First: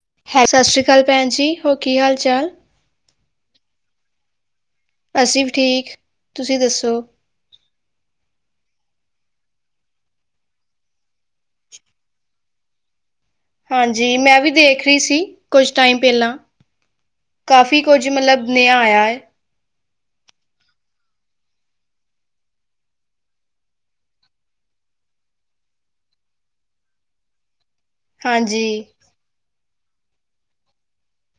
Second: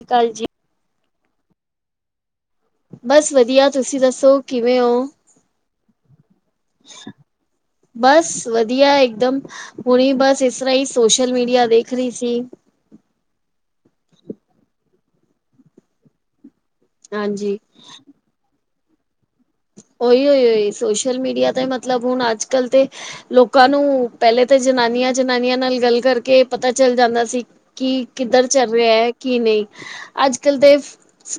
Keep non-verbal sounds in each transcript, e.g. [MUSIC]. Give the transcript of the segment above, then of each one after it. ਸਤਿ ਸ਼੍ਰੀ ਅਕਾਲ ਹੈ ਜੀ ਸਤਿ ਸ਼੍ਰੀ ਅਕਾਲ ਭੈਣ ਜੀ, ਹੋਰ ਕੀ ਹਾਲ ਚਾਲ ਬਸ ਵਧੀਆ, ਤੁਸੀਂ ਦੱਸੋ ਕਿਵੇਂ ਹੋ ਅਸੀਂ ਵੀ ਠੀਕ, ਤੁਸੀਂ ਦੱਸੋ ਬਸ ਵਧੀਆ ਇਕਦਮ ਹੁਣੀ ਬਸ ਇਸ ਤਰ੍ਹਾਂ ਹੀ, ਸੋਸ਼ਲ ਮੀਡੀਆ ਦੇਖ ਰਹੀ ਸੀ। ਹਾਂਜੀ, ਮੈਂ ਵੀ ਦੇਖ ਰਹੀ ਸੀ, ਕੁਝ ਟਾਈਮ ਪਹਿਲਾਂ, ਹਾਂਜੀ ਕਾਫੀ ਕੁਝ ਮਤਲਬ ਨੇਆ ਆਇਆ ਏ ਉਓਹੀ ਉ ਉਹੀ ਸੋਸ਼ਲ ਮੀਡੀਆ ਤੇ ਮਤਲਬ ਹੁਣ ਅੱਜ ਕੱਲ੍ਹ ਤੇ ਲੋਕਾਂ ਨੂੰ, ਪਹਿਲੇ ਤਾਂ ਜਨਾਨੀਆਂ ਜਨਾਨੀਆਂ ਨਾਲ ਗੱਲ ਕਰਕੇ ਪਤਾ ਚੱਲ ਜਾਂਦਾ ਸੀ ਕੀ ਕਿੱਧਰ ਹਾਂਜੀ ਚੱਲ ਰਿਹਾ ਹੈ ਕੀ ਨਹੀਂ, ਅੱਜ ਕੱਲ੍ਹ ਤਾਂ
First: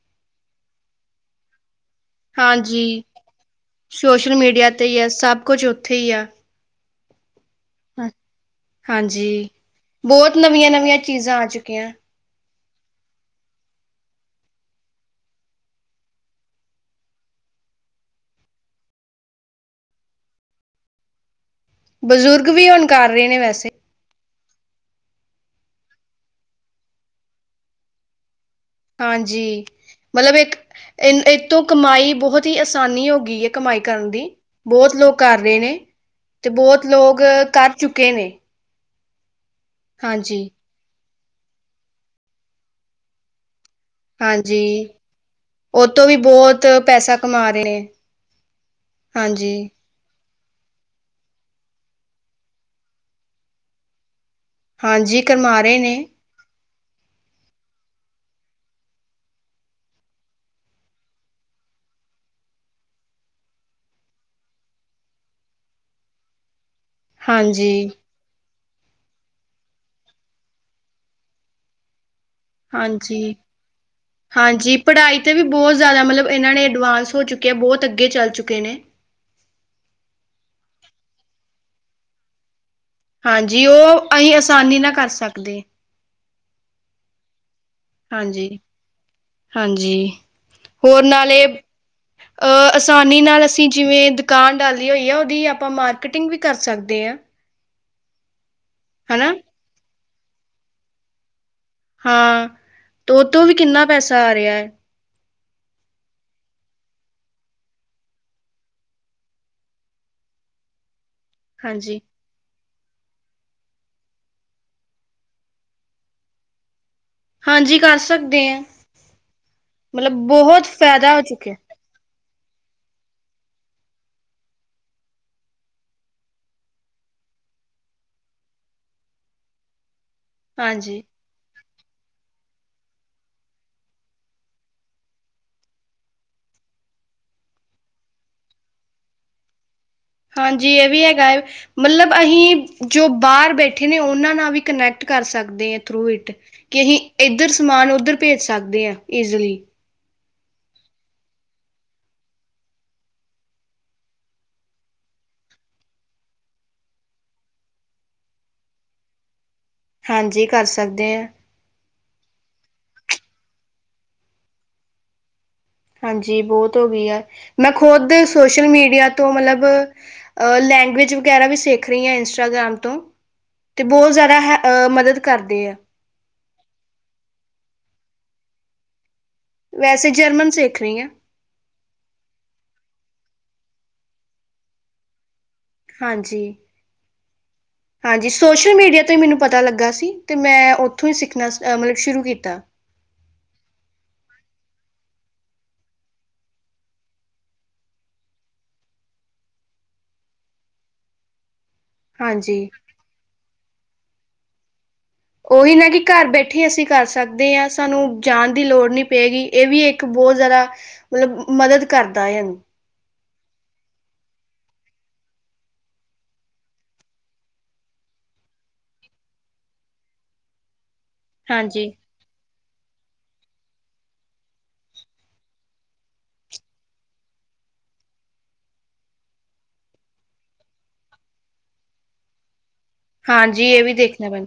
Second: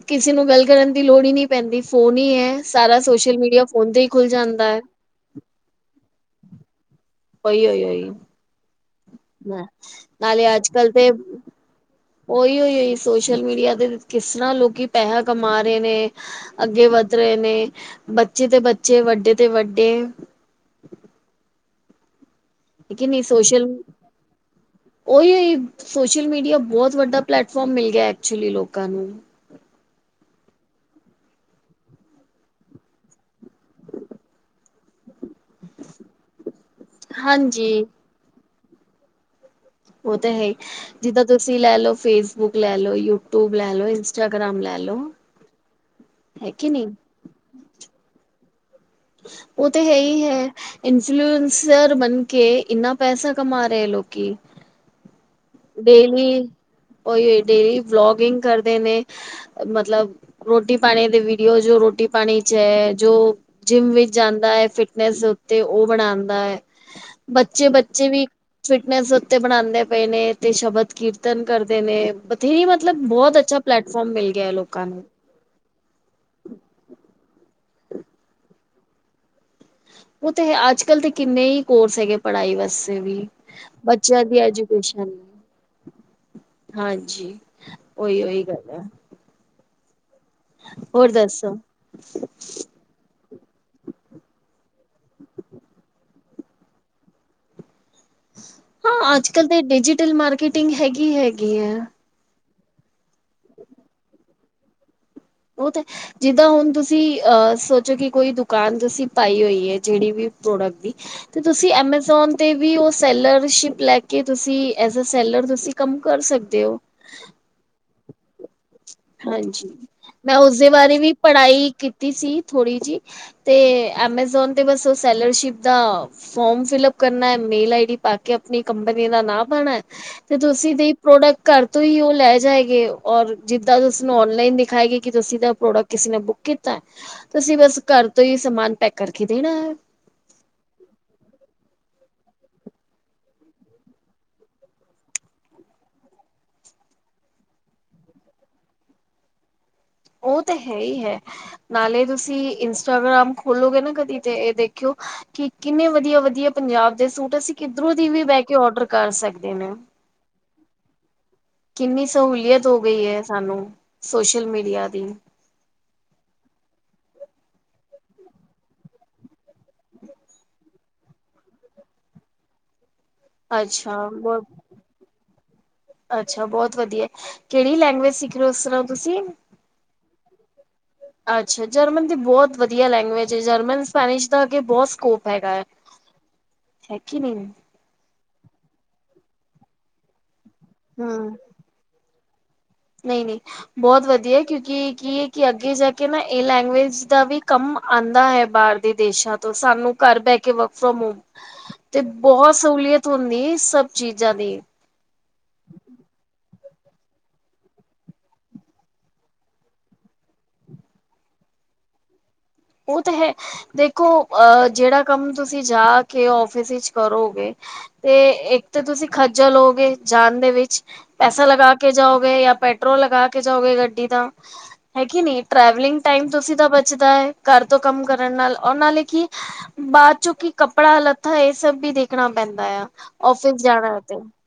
ਕਿਸੇ ਨੂੰ ਗੱਲ ਕਰਨ ਦੀ ਲੋੜ ਹੀ ਨਹੀਂ ਪੈਂਦੀ, ਫੋਨ ਹੀ ਹੈ। ਜੀ ਸਾਰਾ ਸੋਸ਼ਲ ਮੀਡੀਆ ਫੋਨ ਤੇ ਹੀ ਖੁੱਲ ਸੋਸ਼ਲ ਮੀਡੀਆ ਜਾਂਦਾ ਹੈ ਤੇ ਹੀ ਐ, ਸਭ ਕੁਛ ਉੱਥੇ ਹੀ ਆ ਉਹੀ ਹਾਂਜੀ, ਬਹੁਤ ਨਾਲੇ ਅੱਜ ਨਵੀਆਂ ਕੱਲ ਨਵੀਆਂ ਤੇ ਚੀਜ਼ਾਂ ਆ ਚੁੱਕੀਆਂ ਉਹੀ ਉਹੀ ਹੋਈ ਸੋਸ਼ਲ ਮੀਡੀਆ ਤੇ ਕਿਸ ਤਰ੍ਹਾਂ ਲੋਕੀ ਪੈਸਾ ਕਮਾ ਰਹੇ ਨੇ ਅੱਗੇ ਵੱਧ ਰਹੇ ਨੇ, ਬੱਚੇ ਤੇ ਬੱਚੇ, ਵੱਡੇ ਤੇ ਵੱਡੇ ਬਜ਼ੁਰਗ ਵੀ ਹੁਣ ਕਰ ਲੇਕਿਨ ਇਹ ਰਹੇ ਨੇ ਸੋਸ਼ਲ ਵੈਸੇ ਉਹੀ ਉਹੀ ਸੋਸ਼ਲ ਮੀਡੀਆ ਬਹੁਤ ਵੱਡਾ ਪਲੇੈਟਫਾਰਮ ਮਿਲ ਗਿਆ, ਐਕਚੁਲੀ ਲੋਕ ਹਾਂਜੀ ਮਤਲਬ ਇੱਕ ਇ ਇਹਤ ਤੋਂ ਕਮਾਈ ਬਹੁਤ ਹੀ ਆਸਾਨੀ ਹੋ ਗਈ ਹੈ, ਕਮਾਈ ਕਰਨ ਦੀ। ਬਹੁਤ ਲੋਕ ਕਰ ਰਹੇ ਨੇ, ਤੇ ਬਹੁਤ ਲੋਕ ਕਰ ਹਾਂਜੀ ਚੁੱਕੇ ਨੇ। ਉਹ ਤਾਂ ਹਾਂਜੀ, ਹੈ, ਜਿੱਦਾਂ ਤੁਸੀਂ ਲੈ ਲਓ ਫੇਸਬੁੱਕ ਲੈ ਲੋਓ, ਯੂਟਿਊਬ ਲੈ ਲਓ ਇੰਸਟਾਗ੍ਰਾਮ ਲੈ ਲਓ ਔ ਤੋਂ ਵੀ ਹੈ ਬਹੁਤ ਕਿ ਨਹੀਂ ਪੈਸਾ ਕਮਾ ਰਹੇ ਨੇ ਹਾਂਜੀ, ਉਹ ਤੇ ਹੈ ਹੀ ਹੈ। ਇਨਫਲੂਐੰਸਰ ਬਣ ਕੇ, ਇੰਨਾ ਪੈਸਾ ਕਮਾ ਰਹੇ ਲੋਕੀ ਹਾਂਜੀ ਕਮਾ ਰਹੇ ਨੇ। ਡੇਲੀ ਉਹੀ, ਡੇਲੀ ਵਲੋਗਿੰਗ ਕਰਦੇ ਨੇ ਮਤਲਬ ਰੋਟੀ ਪਾਣੀ ਦੇ ਵੀਡੀਓ, ਜੋ ਰੋਟੀ ਪਾਣੀ ਚ ਹੈ ਜੋ ਜਿੰਮ ਵਿੱਚ ਜਾਂਦਾ ਹੈ, ਫਿਟਨੈਸ ਉੱਤੇ, ਉਹ ਬਣਾਉਂਦਾ ਹੈ, ਬੱਚੇ ਹਾਂਜੀ, ਬੱਚੇ ਵੀ ਫਿਟਨੈਸ ਉੱਤੇ ਬਣਾਉਂਦੇ ਪਏ ਨੇ, ਤੇ ਸ਼ਬਦ ਕੀਰਤਨ ਕਰਦੇ ਨੇ ਇੱਥੇ ਹੀ ਮਤਲਬ, ਹਾਂਜੀ। ਬਹੁਤ ਅੱਛਾ ਪਲੈਟਫਾਰਮ ਮਿਲ ਗਿਆ ਹਾਂਜੀ, ਲੋਕਾਂ ਨੂੰ ਪੜ੍ਹਾਈ ਵੀ ਬਹੁਤ ਜ਼ਿਆਦਾ, ਮਤਲਬ ਇਹਨਾਂ ਨੇ ਐਡਵਾਂਸ ਹੋ ਚੁੱਕੇ ਆ, ਬਹੁਤ ਅੱਗੇ ਚੱਲ ਚੁੱਕੇ ਨੇ ਉਹ ਤੇ ਹੈ, ਅੱਜ ਕੱਲ੍ਹ ਤੇ ਕਿੰਨੇ ਹੀ ਕੋਰਸ ਹੈਗੇ, ਪੜ੍ਹਾਈ ਬਸ ਵੀ, ਹਾਂਜੀ, ਉਹ ਬੱਚਿਆਂ ਅਸੀਂ ਦੀ ਆਸਾਨੀ ਨਾਲ ਕਰ ਐਜੂਕੇਸ਼ਨ ਸਕਦੇ ਹਾਂਜੀ ਉਹੀ ਉਹੀ ਹਾਂਜੀ ਗੱਲ ਹੈ ਹਾਂਜੀ, ਹੋਰ ਨਾਲੇ ਹ [UNINTELLIGIBLE] ਆਸਾਨੀ ਨਾਲ ਅਸੀਂ ਜਿਵੇਂ ਦੁਕਾਨ ਡਾਲੀ ਹੋਈ ਆ, ਉਹਦੀ ਆਪਾਂ ਮਾਰਕੀਟਿੰਗ ਵੀ ਕਰ ਸਕਦੇ ਆਂ। ਹਾਂ ਅੱਜ ਹਨਾ, ਕੱਲ ਤੇ, ਡਿਜੀਟਲ ਮਾਰਕੀਟਿੰਗ ਹੈਗੀ ਹੈਗੀ ਹੈ ਹਾਂ ਤੇ ਉਹ ਤੋਂ ਵੀ ਕਿੰਨਾ ਪੈਸਾ ਆ ਰਿਹਾ ਹੈ ਉਹ ਤੇ ਜਿੱਦਾਂ ਹੁਣ ਤੁਸੀਂ ਅਹ ਸੋਚੋ ਕਿ ਕੋਈ ਦੁਕਾਨ ਤੁਸੀਂ ਪਾਈ ਹੋਈ ਹੈ ਜਿਹੜੀ ਵੀ ਪ੍ਰੋਡਕਟ ਦੀ। ਤੇ ਤੁਸੀਂ ਹਾਂਜੀ, ਐਮਾਜ਼ਾਨ ਤੇ ਵੀ ਉਹ ਸੈਲਰਸ਼ਿਪ ਲੈ ਕੇ ਤੁਸੀਂ ਐਜ ਅ ਸੈਲਰ ਤੁਸੀਂ ਕੰਮ ਕਰ ਸਕਦੇ ਹੋ। ਹਾਂਜੀ ਕਰ ਸਕਦੇ ਐ। ਹਾਂਜੀ ਮੈਂ ਉਸਦੇ ਬਾਰੇ ਵੀ ਫਾਇਦਾ ਹੋ ਚੁੱਕਿਆ ਪੜ੍ਹਾਈ ਕੀਤੀ ਸੀ ਥੋੜ੍ਹੀ ਜਿ। ਤੇ ਐਮਾਜ਼ੋਨ ਤੇ ਬਸ ਉਹ ਸੈਲਰਸ਼ਿਪ ਦਾ ਫੋਰਮ ਫਿਲਅਪ ਕਰਨਾ ਮੇਲ ਆਈ ਡੀ ਪਾ ਕੇ ਆਪਣੀ ਕੰਪਨੀ ਦਾ ਨਾਂ ਪਾਉਣਾ। ਤੇ ਤੁਸੀਂ ਦੀ ਹਾਂਜੀ ਪ੍ਰੋਡਕਟ ਘਰ ਤੋਂ ਹੀ ਉਹ ਲੈ ਜਾਏਗੇ ਔਰ ਜਿ ਤਦ ਉਸਨੂੰ ਔਨਲਾਈਨ ਦਿਖਾਏਗੀ ਕਿ ਤੁਸੀਂ ਦਾ ਪ੍ਰੋਡਕਟ ਕਿਸੇ ਨੇ ਬੁੱਕ ਕਿਤਾ। ਤੁਸੀਂ ਬਸ ਘਰ ਤੋਂ ਹੀ ਸਮਾਨ ਪੈਕ ਕਰਕੇ ਦੇਣਾ ਹੈ। ਹਾਂਜੀ ਇਹ ਵੀ ਹੈਗਾ ਹੈ। ਮਤਲਬ ਅਸੀਂ ਜੋ ਬਾਹਰ ਬੈਠੇ ਨੇ ਉਹਨਾਂ ਨਾਲ ਵੀ ਕਨੈਕਟ ਕਰ ਸਕਦੇ ਹ ਥਰੂ ਇਟ। ਕਿ ਅਸੀਂ ਇੱਧਰ ਸਮਾਨ ਉੱਧਰ ਭੇਜ ਸਕਦੇ ਹਾ ਇੱਸੀਲੀ। ਉਹ ਤੇ ਹੈ ਹੀ ਹੈ। ਨਾਲੇ ਤੁਸੀਂ ਇੰਸਟਾਗ੍ਰਾਮ ਖੋਲੋਗੇ ਨਾ ਕਦੀ ਤੇ ਇਹ ਦੇਖਿਓ। ਕਿ ਕਿੰਨੇ ਵਧੀਆ ਵਧੀਆ ਪੰਜਾਬ ਦੇ ਸੂਟ ਅਸੀਂ ਕਿਧਰੋਂ ਦੀ ਵੀ ਬਹਿ ਕੇ ੳਡਰ ਕਰ ਸਕਦੇ ਨੇ। ਹਾਂਜੀ ਕਰ ਸਕਦੇ ਹਾਂ। ਕਿੰਨੀ ਸਹੂਲੀਅਤ ਹੋ ਗਈ ਹੈ ਸਾਨੂੰ ਸੋਸ਼ਲ ਮੀਡਿਆ ਦੀ। ਹਾਂਜੀ ਬਹੁਤ ਹੋ ਗਈ ਆ ਮੈਂ ਖ਼ੁਦ ਸੋਸ਼ਲ ਮੀਡਿਆ ਤੋਂ ਮਤਲੱਬ ਲੈਂਗੁਏਜ ਵਗੈਰਾ ਵੀ ਸਿੱਖ ਰਹੀ ਹਾਂ ਇੰਸਟਾਗ੍ਰਾਮ ਤੋਂ। ਤੇ ਅੱਛਾ ਬਹੁੱਤ ਜ਼ਿਆਦਾ ਬਹੁਤ ਹੈ ਇਹ ਮਦੱਦ ਕਰਦੇ ਆ। ਅੱਛਾ ਬਹੁੱਤ ਵਧੀਆ ਕਿਹੜੀ ਲੈਂਗੁਏਜ ਸਿੱਖ ਰਹੇ ਹੋ ਉਸ ਤਰਾਂ ਤੁਸੀਂ। ਵੈਸੇ ਜਰਮਨ ਸਿੱਖ ਰਹੀ ਹਾਂ। ਅੱਛਾ ਜਰਮਨ ਦੀ ਬਹੁਤ ਵਧੀਆ ਲੈਂਗੁਏਜ ਹੈ ਜਰਮਨ ਸਪੈਨਿਸ਼ ਦਾ ਅੱਗੇ ਬਹੁਤ ਸਕੋਪ ਹੈਗਾ ਹੈ। ਹਾਂਜੀ ਹੈ ਕਿ ਨਹੀਂ ਹਾਂਜੀ ਸੋਸ਼ਲ ਮੀਡੀਆ ਤੋਂ ਈ ਮੈਨੂੰ ਪਤਾ ਲੱਗਾ ਸੀ ਤੇ ਮੈਂ ਉਥੋਂ ਉੱਥੋਂ ਹੀ ਸਿੱਖਣਾ ਅ ਮਤਲੱਬ ਸ਼ੁਰੂ ਕੀਤਾ। ਨਹੀਂ ਨਹੀਂ। ਬਹੁੱਤ ਵਧੀਆ ਕਿਉਂਕਿ ਕੀ ਹੈ ਕਿ ਅੱਗੇ ਜਾ ਕੇ ਨਾਂ ਇਹ ਲੈਂਗੁਏਜ ਦਾ ਵੀ ਕੰਮ ਆਉਂਦਾ ਹੈ ਬਾਹਰ। ਬਾਹਰ ਦੇ ਦੇਸ਼ਾਂ ਤੋਂ ਸਾਨੂੰ ਘਰ ਬਹਿ ਕੇ ਵਰਕ ਫਰੋਮ ਹੋਮ ਹ [UNINTELLIGIBLE] ਤੇ ਬਹੁੱਤ ਸਹੂਲੀਅਤ ਹੁੰਦੀ ਸਭ ਚੀਜ਼ਾਂ ਦੀ ਓਹੀ ਨਾ ਕਿ ਘਰ ਬੈਠੇ ਅਸੀਂ ਕਰ ਸਕਦੇ ਹਾਂ ਸਾਨੂੰ ਜਾਣ ਦੀ ਲੋੜ ਨਹੀਂ ਪਏਗੀ। ਇਹ ਵੀ ਇੱਕ ਬਹੁਤ ਜ਼ਿਆਦਾ ਮਤਲਬ ਮਦਦ ਕਰਦਾ ਹੈ ਹਨ। ਉਹ ਤਾਂ ਹੈ ਦੇਖੋ ਅ ਜਿਹੜਾ ਕੰਮ ਤੁਸੀਂ ਜਾ ਕੇ ਔਫੀਸ ਵਿੱਚ ਕਰੋਗੇ। ਤੇ ਇੱਕ ਤਾਂ ਤੁਸੀਂ ਖੱਜਲ ਹੋਓਗੇ ਜਾਣ ਦੇ ਵਿੱਚ ਪੈਸਾ ਲਗਾ ਹਾਂਜੀ, ਕੇ ਜਾਓ। ਤੇ ਪੈਟਰੋਲ ਲਗਾ ਕੇ ਜਾਓਗੇ ਗੱਡੀ ਦਾ ਹੈ ਕੇ ਨਹੀ ਟ੍ਰੈਵਲਿੰਗ ਟਾਈਮ ਜੌ ਸਿੱਧਾ ਬਚੱਦਾ ਹੈ ਘਰ ਤੋਂ ਕੰਮ ਕਰਨ ਨਾਲ ਉਹ ਨਾਲੇ ਕੀ। ਬਾਅਦ ਚੋਂ ਕਿ ਕੱਪੜਾ ਲੱਤਾ ਇਹ ਸਭ ਵੀ ਦੇਖਣਾ ਪੈਂਦਾ ਆ। ਆਫਿਸ ਹਾਂਜੀ ਇਹ ਵੀ ਜਾਣਾ ਤੇ ਦੇਖਣਾ ਪੈਣਾ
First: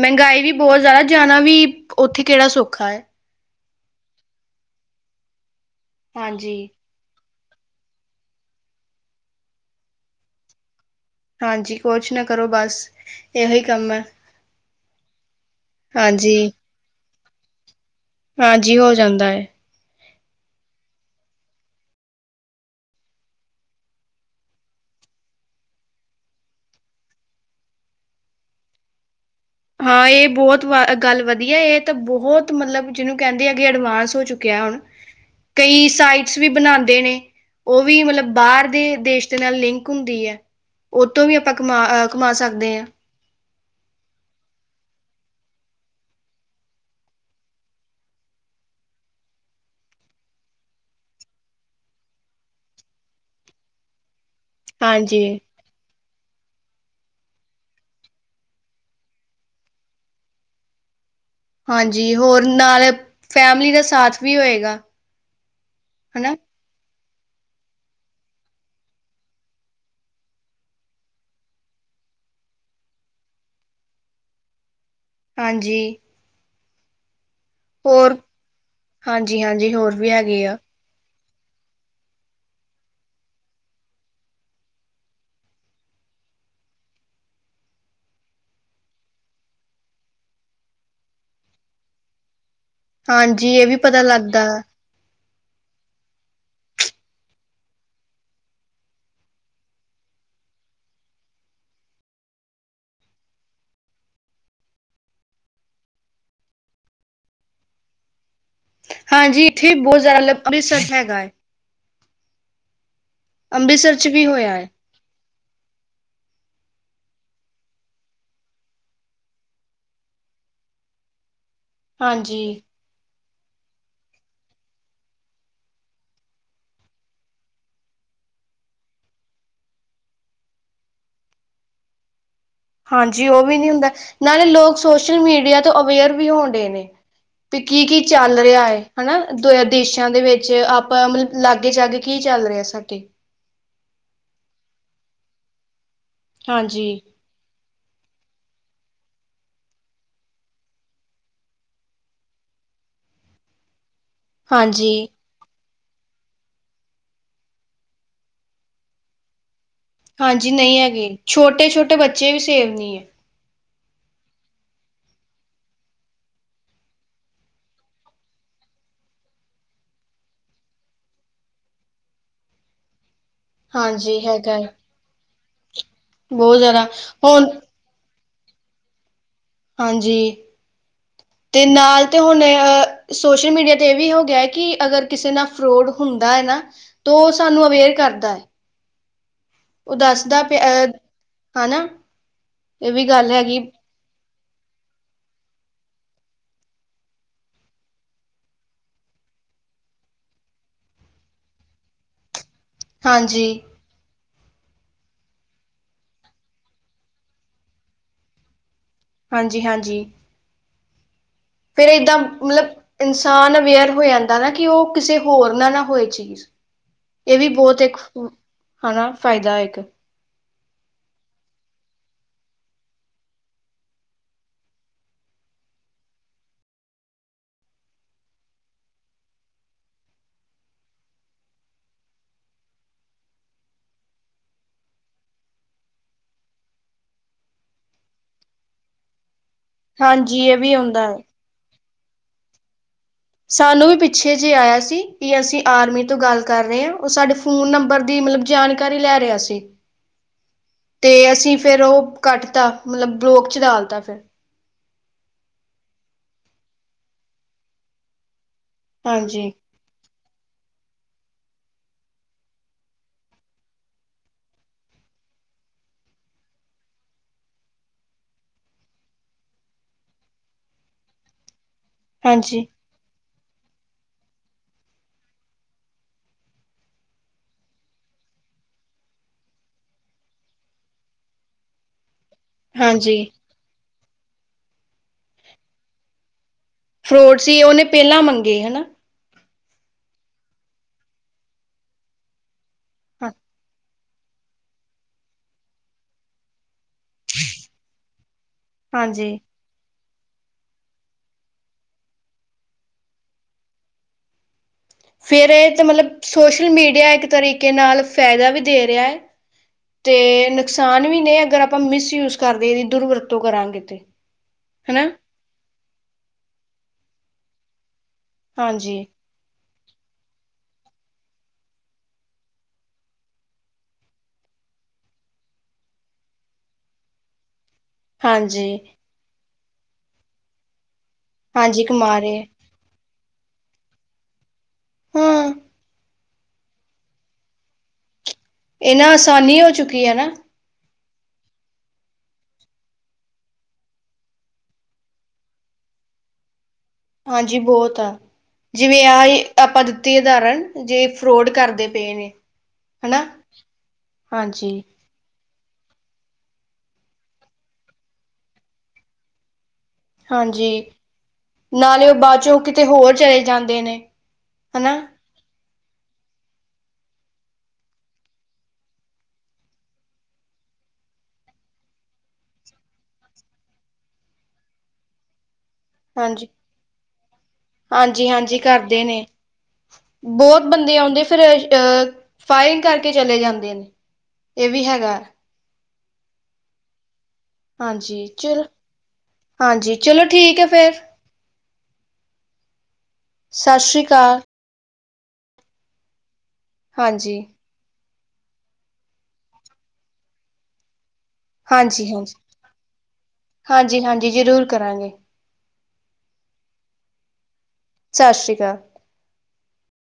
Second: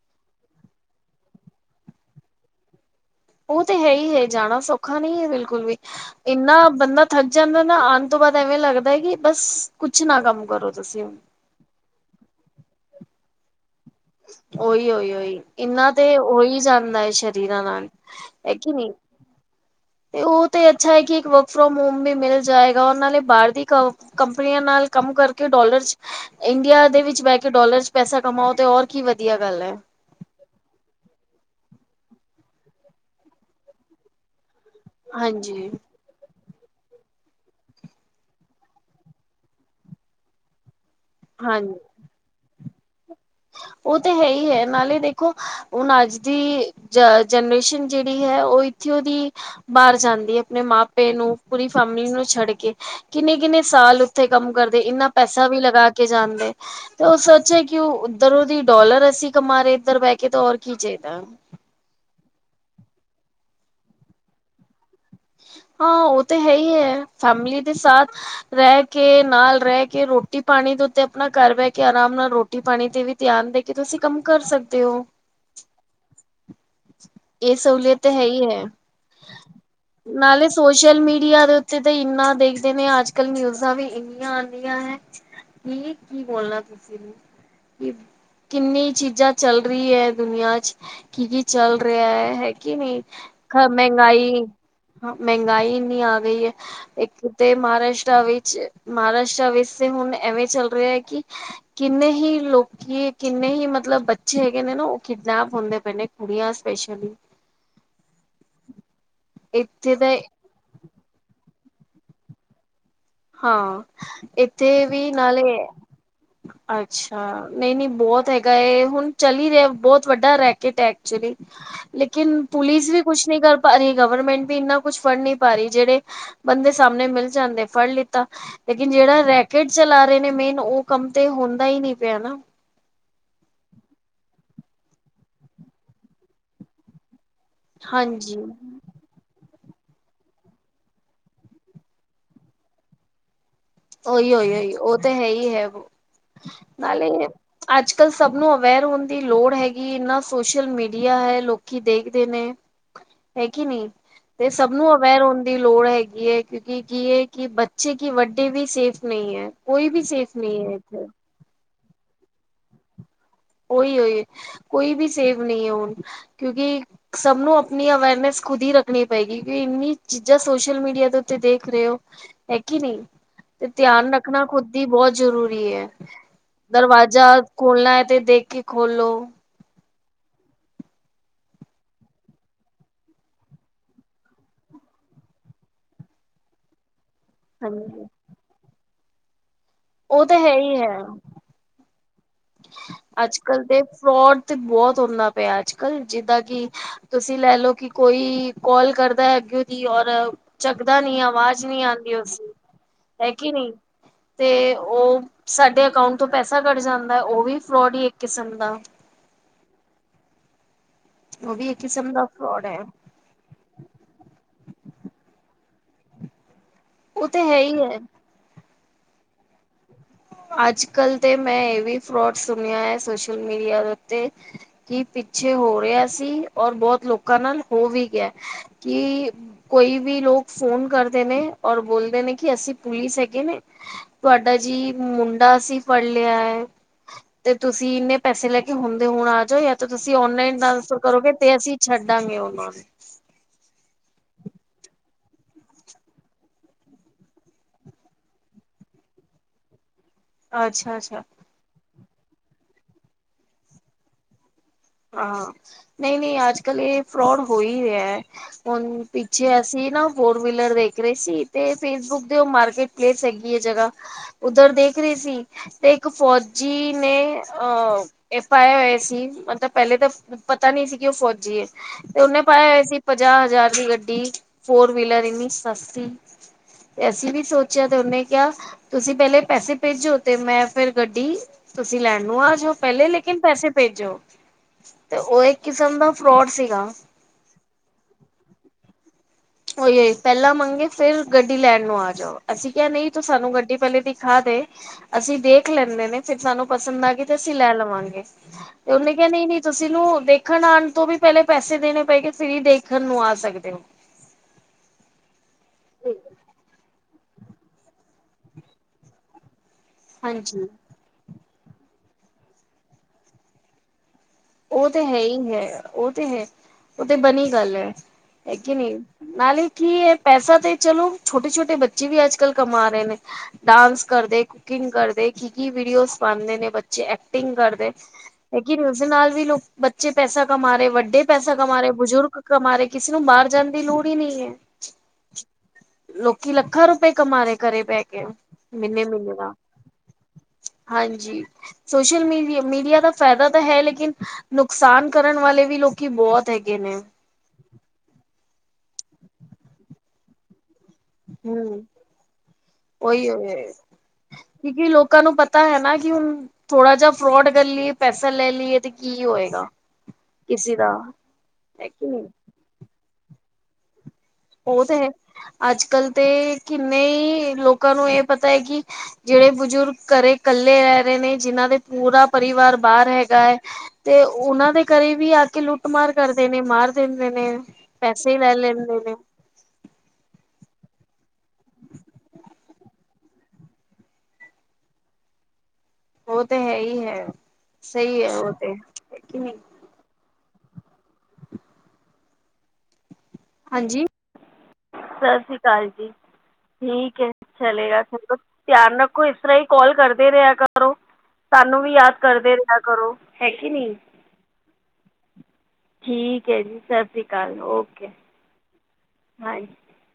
ਮਹਿੰਗਾਈ ਵੀ ਬੱਹੁਤ ਜ਼ਿਆਦਾ ਜਾਣਾ ਵੀ ਉੱਥੇ ਕਿਹੜਾ ਸੌਖਾ ਹੈ। ਉਹ ਤੇ ਹੈ ਹੀ ਹੈ ਜਾਣਾ ਸੌਖਾ ਨਹੀਂ ਹੈ ਬਿਲਕੁੱਲ ਵੀ ਹਾਂਜੀ, ਇੰਨਾ ਬੰਦਾ ਥੱਕ ਜਾਂਦਾ ਨਾ ਆਉਣ ਤੋਂ ਬਾਅਦ ਐਵੇਂ ਲੱਗਦਾ ਹੈ ਕਿ ਬੱਸ ਕੁੱਛ ਨਾ ਕੰਮ ਕਰੋ ਤੁਸੀਂ। ਹਾਂਜੀ ਕੁੱਛ ਨਾ ਕਰੋ ਬੱਸ ਏਹੇ ਹੀ ਕੰਮ ਹੈ। ਉਹੀ ਉਹੀ ਉਹੀ ਇਹਨਾਂ ਤੇ ਹਾਂਜੀ, ਉਹੀ ਜਾਂਦਾ ਹੈ ਸਰੀਰਾਂ ਨਾਲ। ਹੈ ਕਿ ਹਾਂਜੀ ਨਹੀਂ ਹੋ ਜਾਂਦਾ ਹੈ। ਤੇ ਉਹ ਤੇ ਅੱਛਾ ਹੈ ਕਿ ਇੱਕ ਵਰਕ ਫਰੋਮ ਹੋਮ ਵੀ ਮਿਲ ਜਾਏਗਾ ਉਹਨਾਂ ਨੇ ਬਾਹਰ ਦੀ ਕਮ ਕੰਪਨੀਆਂ ਨਾਲ ਕੰਮ ਕਰਕੇ ਡੋਲਰ ਚੱ ਇੰਡੀਆ ਦੇ ਵਿੱਚ ਬਹਿ ਕੇ ਡੋਲਰ ਚੱ ਪੈਸਾ ਕਮਾਓ ਤੇ ਹੋਰ ਕੀ ਵਧੀਆ ਗੱਲ ਹੈ। ਹਾਂ ਇਹ ਬਹੁੱਤ ਗੱਲ ਵਧੀਆ ਇਹ ਤਾਂ ਬਹੁਤ ਮਤਲੱਬ ਜਿਹਨੂੰ ਕਹਿੰਦੇ ਆ ਕਿ ਐਡਵਾਂਸ ਹੋ ਚੁੱਕਿਆ ਹੁਣ। ਹਾਂਜੀ ਕਈ ਸਾਈਟ ਕੁੱਛ ਵੀ ਬਣਾਂਦੇ ਨੇ, ਉਹ ਵੀ ਮਤਲੱਬ ਬਾਹਰ ਦੇ ਦੇਸ਼ ਦੇ ਨਾਲ ਲਿੰਕ ਹੁੰਦੀ ਹੈ। ਓਹਤੋਂ ਵੀ ਆਪਾਂ ਹਾਂਜੀ ਕਮਾ, ਕਮਾ ਸਕਦੇ ਆਂ। ਉਹ ਤਾਂ ਹੈਹੀ ਏ, ਨਾਲੇ ਦੇਖੋ ਹੁਨ ਅੱਜ ਦੀ ਜਨਰੇਸ਼ਨ ਜਿਹੜੀ ਹੈ, ਉਹ ਇੱਥੇ ਓਹਦੀ ਬਾਹਰ ਜਾਂਦੀ ਹੈ, ਆਪਣੇ ਮਾਪੇ ਨੂੰ, ਪੂਰੀ ਫੈਮਿਲੀ ਨੂੰ ਛੱਡਕੇ ਕਿੰਨੇ-ਕਿੰਨੇ ਸਾਲ ਉਥੇ ਕੰਮ ਕਰਦੇ, ਇੰਨਾ ਹਾਂਜੀ ਪੈਸਾ ਵੀ ਲਗਾਕੇ ਜਾਂਦੇ, ਤੇ ਉਹ ਸੋਚੇ ਕਿ ਉਹ ਇਧਰੋਂ ਦੀ ਡੋਲਰ ਅਸੀਂ ਕਮਾ ਰਹੇ, ਇੱਧਰ ਬਹਿਕੇ ਤਾਂ ਹੋਰ ਕੀ ਚਾਹੀਦਾ। ਹਾਂਜੀ। ਹੋਰ, ਨਾਲ ਫੈਮਲੀ ਦਾ ਸਾਥ ਵੀ ਹੋਇਗਾ। ਹਾਂ, ਉਹ ਤੇ ਹੈਹੀ ਹੈ, ਫੈਮਲੀ ਦੇ ਸਾਥ ਰਹਿਕੇ, ਨਾਲ ਰਹਿਕੇ, ਰੋਟੀ-ਪਾਣੀ ਦੇ ਉੱਤੇ ਆਪਣਾ ਘਰ ਬਹਿਕੇ ਆਰਾਮ ਨਾਲ ਰ੍ਹੋ ਰੋਟੀ-ਪਾਣੀ ਤੇ ਵੀ ਧਿਆਨ ਦੇਕੇ, ਤੁਸੀਂ ਕੰਮ ਕਰ ਸਕਦੇ ਹੋ। ਹਾਂਜੀ। ਇਹ ਸਹੂਲੀਅਤ ਤੇ, ਹੈਹੀ ਹੈ। ਹਾਂਜੀ-ਹਾਂਜੀ, ਹੋਰ ਵੀ ਹੈਗੇ ਨਾਲੇ ਸੋਚ ਆ ਸੋਸ਼ਲ ਮੀਡੀਆ ਦੇ ਉੱਤੇ ਇੰਨਾ ਦੇਖਦੇ ਨੇ, ਅੱਜ-ਕਲ ਨਿਊਜਾਂ ਵੀ ਇਨੀਆਂ ਆਂਦੀਆਂ ਹੈ। ਕੀ, ਕੀ ਬੋਲਣਾ ਤੁਸੀਂ ਨੂੰ, ਕੀ ਕਿੰਨੀ ਚੀਜ਼ਾਂ ਚੱਲ ਰਹੀ ਹੈ, ਦੁਨੀਆਂ'ਚ ਕੀ-ਕੀ ਚੱਲ ਰਿਹਾ ਹੈ। ਕਿ ਨਹੀਂ, ਹਾਂਜੀ ਇਹ ਵੀ ਪਤਾ ਮਹਿੰਗਾਈ, ਲੱਗਦਾ ਹ ਮਹਿੰਗਾਈ ਇਹਨੀ ਆ ਗਈ ਹੈ। ਇੱਕ ਤੇ ਮਹਾਰਾਸ਼ਟਰਾ ਵਿੱਚ, ਮਹਾਰਾਸ਼ਟਰਾ ਵਿੱਚ ਤੇ ਹੁਣ ਐਵੇਂ ਚੱਲ ਰਿਹਾ ਹੈ, ਕਿ ਕਿੰਨੇ ਹੀ ਲੋਕ ਕਿ, ਕਿੰਨੇ ਹੀ ਮਤਲਬ ਬੱਚੇ ਹੈਗੇ ਨੇ ਨਾ ਉਹ ਕਿਡਨੈਪ ਹੁੰਦੇ ਪਏ ਨੇ, ਕੁੜੀਆਂ ਸਪੈਸ਼ਲੀ ਹਾਂਜੀ, ਇੱਥੇ ਬਹੁਤ ਜ਼ਿਆਦਾ ਲਬ ਅੰਤਸਰ ਹੈਗਾ ਏ। ਹਾਂ, ਅੰਮ੍ਰਿਤਸਰ ਚ ਇੱਥੇ ਵੀ ਨਾਲੇ ਹ। ਅੱਛਾ। ਨਹੀਂ-ਨਹੀਂ ਬਹੁਤ ਹੈਗਾ ਏ, ਹੁਣ ਚੱਲ ਹੀ ਰਿਹਾ ਬਹੁਤ ਵੱਡਾ ਰੈਕੇਟ ਹੈ, ਐਕਚੁਲੀ। [INAUDIBLE] ਲੇਕਿਨ ਪੁਲਿਸ ਵੀ ਕੁਛ ਨਹੀਂ ਕਰ ਪਾ ਰਹੀ, ਗਵਰਮੈਂਟ ਵੀ ਇਨਾ ਕੁਛ ਫੜ ਨਹੀਂ ਪਾ ਰਹੀ। ਜਿਹੜੇ ਬੰਦੇ ਸਾਹਮਣੇ ਮਿਲ ਜਾਂਦੇ, ਫੜ ਲਿੱ ਤਾ ਲੇਕਿਨ ਜਿਹੜਾ ਰੈਕੇਟ ਚਲਾ ਰਹੇ ਨੇ ਮੇਨ, ਉਹ ਕੰਮ ਤੇ ਹੁੰਦਾ ਹੀ ਨਹੀਂ ਪਿਆ ਨਾ। ਹਾਂਜੀ ਉਹ ਵੀ ਨਹੀਂ ਹੁੰਦਾ, ਨਾਲੇ ਲੋਕ ਸੋਸ਼ਲ-ਮੀਡੀਆ ਤੋਂ ਅਵੇਅਰ ਵੀ ਹੋਣਡੇ ਨੇ। ਤੇ, ਕੀ-ਕੀ ਹਾਂਜੀ ਚੱਲ ਰਿਹਾ ਏ। ਹਨਾ ਦ, ਦੇਸ਼ਾਂ ਦੇ ਵਿੱਚ ਆਪਾਂ, ਮਤਲਬ ਲਾਗੇ-ਚਾਗੇ ਕੀ ਚੱਲ ਰਿਹਾ ਆ ਸਾਡੇ। ਉਹੀ-ਉਹੀ-ਉਹੀ, ਉਹ ਤਾਂ ਹੈਹੀ ਹੈ, ਹਾਂਜੀ ਨਾਲੇ ਅੱਜ-ਕੱਲ ਸਭ ਨੂੰ ਅਵੇਅਰ ਹੋਣ ਦੀ ਲੋੜ ਹੈਗੀ ਏ, ਇੰਨਾ ਸੋਸ਼ਲ-ਮੀਡੀਆ ਹੈ, ਲੋਕ ਲੋਕੀ ਦੇਖਦੇ ਨੇ, ਹੈ, ਕੀ ਨਹੀਂ। ਤੇ ਸਭ ਨੂੰ ਹਾਂਜੀ ਅਵੇਅਰ ਹੋਣ ਦੀ ਲੋੜ ਹੈਗੀ ਹੈ, ਕਿਉਂਕਿ ਕੀ ਏ, ਕਿ ਬੱਚੇ ਕੀ, ਵੱ ਵੱਡੇ ਵੀ ਸੇਫ ਨਹੀਂ ਹੈ, ਕੋਈ ਵੀ ਸੇਫ ਨਹੀਂ ਹੈ, ਇੱਥੇ। ਛੋਟੇ-ਛੋਟੇ ਬੱਚੇ ਵੀ, ਸੇਫ ਨਹੀਂ ਹੈ। ਓਹੀ-ਉਹੀ ਕੋਈ ਵੀ ਸੇਵ ਨਹੀਂ ਹੈ ਹੁਣ, ਕਿਉਂਕਿ ਸਭ ਨੂੰ ਆਪਣੀ ਅਵੇਅਰਨੈਸ ਖੁਦ ਹੀ ਰੱਖਣੀ ਪਏਗੀ, ਕਿ ਇੰਨੀ ਚੀਜ਼ਾਂ ਸੋਸ਼ਲ-ਮੀਡੀਆ ਦੇ ਉੱਤੇ ਦੇਖ ਰਹੇ ਹੋ। ਹੈ, ਕੀ ਨਹੀਂ? ਤੇ ਧਿਆਨ ਹਾਂਜੀ ਰੱਖਣਾ ਹੈਗਾ ਖੁਦ ਹੈ ਹੀ ਬਹੁਤ ਜ਼ਰੂਰੀ ਹੈ, ਬਹੁਤ ਜ਼ਿਆਦਾ ਦਰਵਾਜ਼ਾ ਹੁਣ ਖੋਲਣਾ ਹੈ, ਤੇ ਦੇਖਕੇ ਖੋਲੋ। ਹਾਂਜੀ, ਤੇ ਨਾਲ ਤੇ ਹੁਣ, ਅ ਸੋਸ਼ਲ-ਮੀਡੀਆ ਤੇ ਇਹ ਵੀ ਹੋਗਿਆ ਕਿ, ਅਗਰ ਕਿਸੇ ਨਾਲ ਫਰੋਡ ਹੁੰਦਾ ਹੈ ਨਾ, ਤੋ ਤੁਹਾਨੂੰ ਅਵੇਅਰ ਹਾਂਜੀ ਕਰਦਾ ਐ। ਉਹ ਤਾਂ ਦੱਸਦਾ ਹੈ ਪਿਆ, ਅ, ਹਨਾ। ਇਹ ਵੀ ਗੱਲ ਅੱਜ-ਕਲ ਹੈਗੀ ਤੇ ਫਰੌਡ ਤੇ ਬਹੁਤ ਹੁੰਦਾ ਪਿਆ, ਅੱਜ-ਕਲ ਜਿੱਦਾਂ ਕਿ ਤੁਸੀਂ ਲੈਲੋ ਕਿ ਕੋਈ, ਕੌਲ ਕਰਦਾ ਏ, ਅੱਗਿਓ ਦੀ ਔਰ ਚੱਕਦਾ ਨੀ ਆਵਾਜ਼ ਨੀ ਆਉਂਦੀ ਉਸ ਦੀ ਹੈ ਕੀ ਹਾਂਜੀ, ਨਹੀਂ ਤੇ ਉਹ ਸਾਡੇ ਅਕਾਊਟ ਤੋਂ ਪੈਸਾ ਕੱਟ ਜਾਂਦਾ। ਉਹ ਵੀ ਫਰੋਡ ਹੀ ਇੱਕ ਕਿਸਮ ਦਾ। ਹਾਂਜੀ ਹਾਂਜੀ। ਉਹ ਵੀ ਇੱਕ ਕਿਸਮ ਦਾ ਫਰੋਡ ਹੈ। ਤਾਂ ਅਵੇਅਰ ਹੋ ਜਾਂਦਾ ਨਾ ਕਿ ਉਹ ਕਿਸੇ ਹੋਰ ਨਾ ਹੋਏ ਚੀਜ਼। ਉਹ ਇਹ ਤੇ ਵੀ ਹੈ ਬਹੁਤ ਹੀ ਇੱਕ ਹੈ ਹਨਾ ਫਾਇਦਾ ਇੱਕ। ਅੱਜ ਕੱਲ ਤੇ ਮੈਂ ਇਹ ਵੀ ਫਰੋਡ ਸੁਣਿਆ ਹੈ ਸੋਸ਼ਲ ਮੀਡੀਆ ਉੱਤੇ। ਕੀ ਪਿੱਛੇ ਹੋ ਰਿਹਾ ਸੀ ਔਰ ਬਹੁਤ ਲੋਕਾਂ ਨਾਲ ਹੋ ਵੀ ਗਿਆ ਕਿ ਕੋਈ ਵੀ ਲੋਕ ਫੋਨ ਕਰਦੇ ਨੇ ਔਰ ਬੋਲਦੇ ਨੇ ਕਿ ਅਸੀਂ ਪੁਲਿਸ ਹੈਗੇ ਨੇ। ਤੁਹਾਡਾ ਜੀ। ਮੁੰਡਾ ਅਸੀਂ ਫੜ ਲਿਆ ਹੈ ਤੇ ਤੁਸੀਂ ਇੰਨੇ ਪੈਸੇ ਲੈ ਕੇ ਹੁਣ ਹੁਣ ਆ ਜਾਓ। ਤੁਸੀਂ ਹਾਂਜੀ ਇਹ ਔਨਲਾਈਨ ਵੀ ਟਰਾਂਸਫਰ ਹੁੰਦਾ ਹੈ। ਕਰੋਗੇ ਤੇ ਅਸੀਂ ਛੱਡਾਂਗੇ ਉਹਨਾਂ ਨੂੰ। ਸਾਨੂੰ ਵੀ ਪਿੱਛੇ ਜਿਹੇ ਆਇਆ ਸੀ ਕਿ ਅਸੀਂ ਆਰਮੀ ਤੋਂ ਗੱਲ ਕਰ ਰਹੇ ਹਾਂ ਉਹ ਸਾਡੇ। ਫੋਨ ਨੰਬਰ ਦੀ ਮਤਲਬ ਜਾਣਕਾਰੀ ਲੈ ਰਿਹਾ ਸੀ। ਨੂੰ ਅੱਛਾ ਤੇ ਅੱਛਾ ਅਸੀਂ ਫਿਰ ਉਹ ਕੱਟ ਤਾਂ ਮਤਲਬ ਬਲੋਕ ਚ ਡਾਲਤਾ ਫਿਰ ਹਾਂ ਨਹੀਂ ਨਹੀਂ ਅੱਜ ਕੱਲ ਇਹ ਫਰੋਡ ਹੋ ਹੀ ਰਿਹਾ ਹੁਣ ਪਿੱਛੇ। ਹਾਂਜੀ, ਅਸੀਂ ਨਾ ਫੋਰ ਵੀਲਰ ਦੇਖ ਰਹੇ ਸੀ ਤੇ ਫੇਸਬੁੱਕ ਦੇ ਉਹ ਮਾਰਕੀਟ ਪਲੇਸ ਹੈਗੀ ਹੈ ਜਗ੍ਹਾ। ਉੱਧਰ ਦੇਖ ਰਹੇ ਸੀ। ਤੇ ਇੱਕ ਫੌਜੀ ਨੇ ਅਹ ਐਫ ਆਈ ਆਰ ਹੋਏ ਸੀ ਮਤਲਬ। ਪਹਿਲੇ ਤਾਂ ਪਤਾ ਨਹੀਂ ਸੀ ਕਿ ਉਹ ਫੌਜੀ ਤੇ ਉਹਨੇ ਪਾਇ ਹਾਂਜੀ, ਹੋਇਆ ਸੀ। ਪੰਜਾਹ ਹਜ਼ਾਰ ਦੀ ਗੱਡੀ ਫੋਰ ਵੀਲਰ ਇੰਨੀ ਸਸਤੀ ਤੇ ਅਸੀਂ ਵੀ ਸੋਚਿਆ ਤੇ ਉਹਨੇ ਕਿਹਾ ਤੁਸੀਂ ਪਹਿਲੇ ਪੈਸੇ ਭੇਜੋ ਤੇ ਮੈਂ ਫਿਰ ਗੱਡੀ ਤੁਸੀਂ ਲੈਣ ਨੂੰ ਆ ਦੋ ਪਹਿਲੇ ਹਾਂਜੀ ਲੇਕਿਨ ਪੈਸੇ ਭੇਜੋ ਤੇ ਉਹ ਇੱਕ ਕਿਸਮ ਦਾ ਫਰੋਡ ਸੀਗਾ ਫਰੋਡ ਸੀ ਉਹਨੇ ਪਹਿਲਾਂ ਮੰਗੇ ਹੈਨਾ ਉਹੀ ਪਹਿਲਾਂ ਮੰਗੇ ਫਿਰ ਗੱਡੀ ਲੈਣ ਨੂੰ ਆ ਜਾਓ ਅਸੀਂ ਕਿਹਾ ਨਹੀਂ ਤੂੰ ਹਾਂ, ਸਾਨੂੰ ਗੱਡੀ ਪਹਿਲੇ ਦੇ ਥਾਂ ਤੇ ਅਸੀਂ ਦੇਖ ਲੈਂਦੇ ਨੇ ਫਿਰ ਸਾਨੂੰ ਪਸੰਦ ਆ ਗਏ ਤੇ ਅਸੀਂ ਲੈ ਲਵਾਂਗੇ ਤੇ ਉਹਨੇ ਕਿਹਾ ਹਾਂਜੀ। ਨਹੀਂ ਨਹੀਂ ਤੁਸੀਂ ਨੂੰ ਦੇਖਣ ਆਉਣ ਤੋਂ ਵੀ ਪਹਿਲੇ ਪੈਸੇ ਦੇਣੇ ਪਏਂਗੇ ਫਿਰ ਈ ਦੇਖਣ ਨੂੰ ਆ ਸਕਦੇ ਹੋ। ਫਿਰ ਇਹ ਤਾਂ ਮਤਲਬ ਸੋਸ਼ਲ ਮੀਡੀਆ ਇੱਕ ਤਰੀਕੇ ਨਾਲ ਫਾਇਦਾ ਵੀ ਦੇ ਰਿਹਾ ਹੈ। ਤੇ ਹਾਂਜੀ ਨੁਕਸਾਨ ਵੀ ਨੇ ਅਗਰ ਆਪਾਂ ਮਿਸਯੂਜ ਕਰਦੇ ਦੁਰ ਵਰਤੋਂ ਕਰਾਂਗੇ ਤੇ ਉਹ ਹਨਾ ਤੇ ਹੈ ਹੀ ਹੈ ਉਹ ਤੇ ਹੈ ਉਹ ਤੇ ਬਣੀ ਗੱਲ ਹੈ ਹੈ ਕਿ ਨਹੀਂ ਹਾਂਜੀ ਨਾਲੇ ਕੀ ਹੈ ਪੈਸਾ ਤੇ ਚਲੋ ਛੋਟੇ ਛੋਟੇ ਬੱਚੇ ਵੀ ਅੱਜ ਕੱਲ ਕਮਾ ਰਹੇ ਨੇ ਡਾਂਸ ਕਰਦੇ ਕੁਕਿੰਗ ਕਰਦੇ ਕੀ ਕੀ ਵੀਡੀਓਜ਼ ਬਣਦੇ ਨੇ ਬੱਚੇ ਐਕਟਿੰਗ ਕਰਦੇ ਹੈ ਹਾਂਜੀ ਕੀ ਉਸਦੇ ਨਾਲ ਵੀ ਲੋਕ ਬੱਚੇ ਪੈਸਾ ਕਮਾ ਰਹੇ ਵੱਡੇ ਪੈਸਾ ਕਮਾ ਰਹੇ ਬਜ਼ੁਰਗ ਕਮਾ ਰਹੇ ਕਿਸੇ ਨੂੰ ਬਾਹਰ ਜਾਣ ਦੀ ਲੋੜ ਹੀ ਨਹੀਂ ਹੈ। ਹਾਂ ਲੋਕੀ ਲੱਖਾਂ ਰੁਪਏ ਕਮਾ ਰਹੇ ਘਰੇ ਬੈ ਕੇ ਇਹ ਮਹੀਨੇ ਨਾ ਦਾ ਆਸਾਨੀ ਹੋ ਚੁੱਕੀ ਹੈ ਨਾ ਹਾਂਜੀ ਸੋਸ਼ਲ ਮੀਡੀ ਮੀਡੀਆ ਦਾ ਫਾਇਦਾ ਤਾਂ ਹੈ ਲੇਕਿਨ ਲੇਕਿਨ ਨੁਕਸਾਨ ਕਰਨ ਵਾਲੇ ਵੀ ਲੋਕੀ ਬਹੁਤ ਹੈਗੇ ਨੇ ਹਾਂਜੀ ਬਹੁਤ ਆ ਜਿਵੇਂ ਆ ਹੀ ਆਪਾਂ ਦਿੱਤੀ ਉਦਾਹਰਨ ਜੇ ਫਰੋਡ ਹੂੰ, ਕਰਦੇ ਪਏ ਨੇ ਹੈਨਾ ਉਹੀ ਹਾਂਜੀ ਕਿਉਂਕਿ ਲੋਕਾਂ ਨੂੰ ਪਤਾ ਹੈ ਨਾ ਕਿ ਹੁਣ ਥੋੜਾ ਜਿਹਾ ਫਰੋਡ ਕਰ ਲਈਏ ਪੈਸਾ ਲੈ ਲਈਏ ਤੇ ਕੀ ਹੋਏਗਾ ਹਾਂਜੀ ਕਿਸੇ ਦਾ ਹੈ ਕਿ ਨਾਲੇ ਉਹ ਨਹੀਂ ਬਾਅਦ ਚੋਂ ਕਿਤੇ ਹੋਰ ਚਲੇ ਜਾਂਦੇ ਨੇ ਉਹ ਹਨਾ ਤਾਂ ਹੈ ਅੱਜ ਕੱਲ ਤੇ ਕਿੰਨੇ ਹੀ ਲੋਕਾਂ ਨੂੰ ਇਹ ਪਤਾ ਹੈ ਕਿ ਜਿਹੜੇ ਬਜ਼ੁਰਗ ਘਰੇ ਕੱਲੇ ਰਹਿ ਰਹੇ ਨੇ ਜਿਨਾਂ ਦੇ ਪੂਰਾ ਪਰਿਵਾਰ ਬਾਹਰ ਹੈਗਾ ਹੈ। ਤੇ ਉਹਨਾਂ ਦੇ ਘਰੇ ਵੀ ਆ ਕੇ ਲੁੱਟ ਲੁੱਟ ਮਾਰ ਹਾਂਜੀ ਕਰਦੇ ਨੇ ਮਾਰ ਦਿੰਦੇ ਨੇ ਹਾਂਜੀ ਪੈਸੇ ਲੈ ਹਾਂਜੀ ਲੈਂਦੇ ਕਰਦੇ ਨੇ ਬਹੁਤ ਬੰਦੇ ਆਉਂਦੇ ਫਿਰ ਅਹ ਫਾਇਰਿੰਗ ਕਰਕੇ ਚਲੇ ਜਾਂਦੇ ਨੇ ਇਹ ਵੀ ਹੈਗਾ ਉਹ ਤੇ ਹੈ ਹੀ ਹੈ। ਸਹੀ ਹਾਂਜੀ ਹੈ ਉਹ ਚਲੋ, ਤੇ ਹੈ ਕਿ ਨਹੀਂ ਹਾਂਜੀ ਚਲੋ, ਠੀਕ ਹੈ ਫਿਰ। ਸਤਿ ਸ਼੍ਰੀ ਹਾਂਜੀ ਅਕਾਲ। ਸਤਿ ਸ਼੍ਰੀ ਅਕਾਲ ਜੀ, ਠੀਕ ਹੈ। ਹਾਂਜੀ ਚਲੇਗਾ ਚਲੋ ਧਿਆਨ ਰੱਖੋ। ਇਸ ਤਰ੍ਹਾਂ ਹੀ ਕਾਲ ਕਰਦੇ ਰਿਹਾ ਕਰੋ। ਸਾਨੂੰ ਵੀ ਹਾਂਜੀ ਯਾਦ ਕਰਦੇ ਰਿਹਾ ਕਰੋ ਹੈ ਕਿ ਨਹੀਂ। ਜੀ ਜ਼ਰੂਰ ਕਰਾਂਗੇ। ਠੀਕ ਹੈ ਜੀ, ਸਤਿ ਸ਼੍ਰੀ ਅਕਾਲ। ਓਕੇ ਸਤਿ ਸ਼੍ਰੀ ਅਕਾਲ। ਹਾਂਜੀ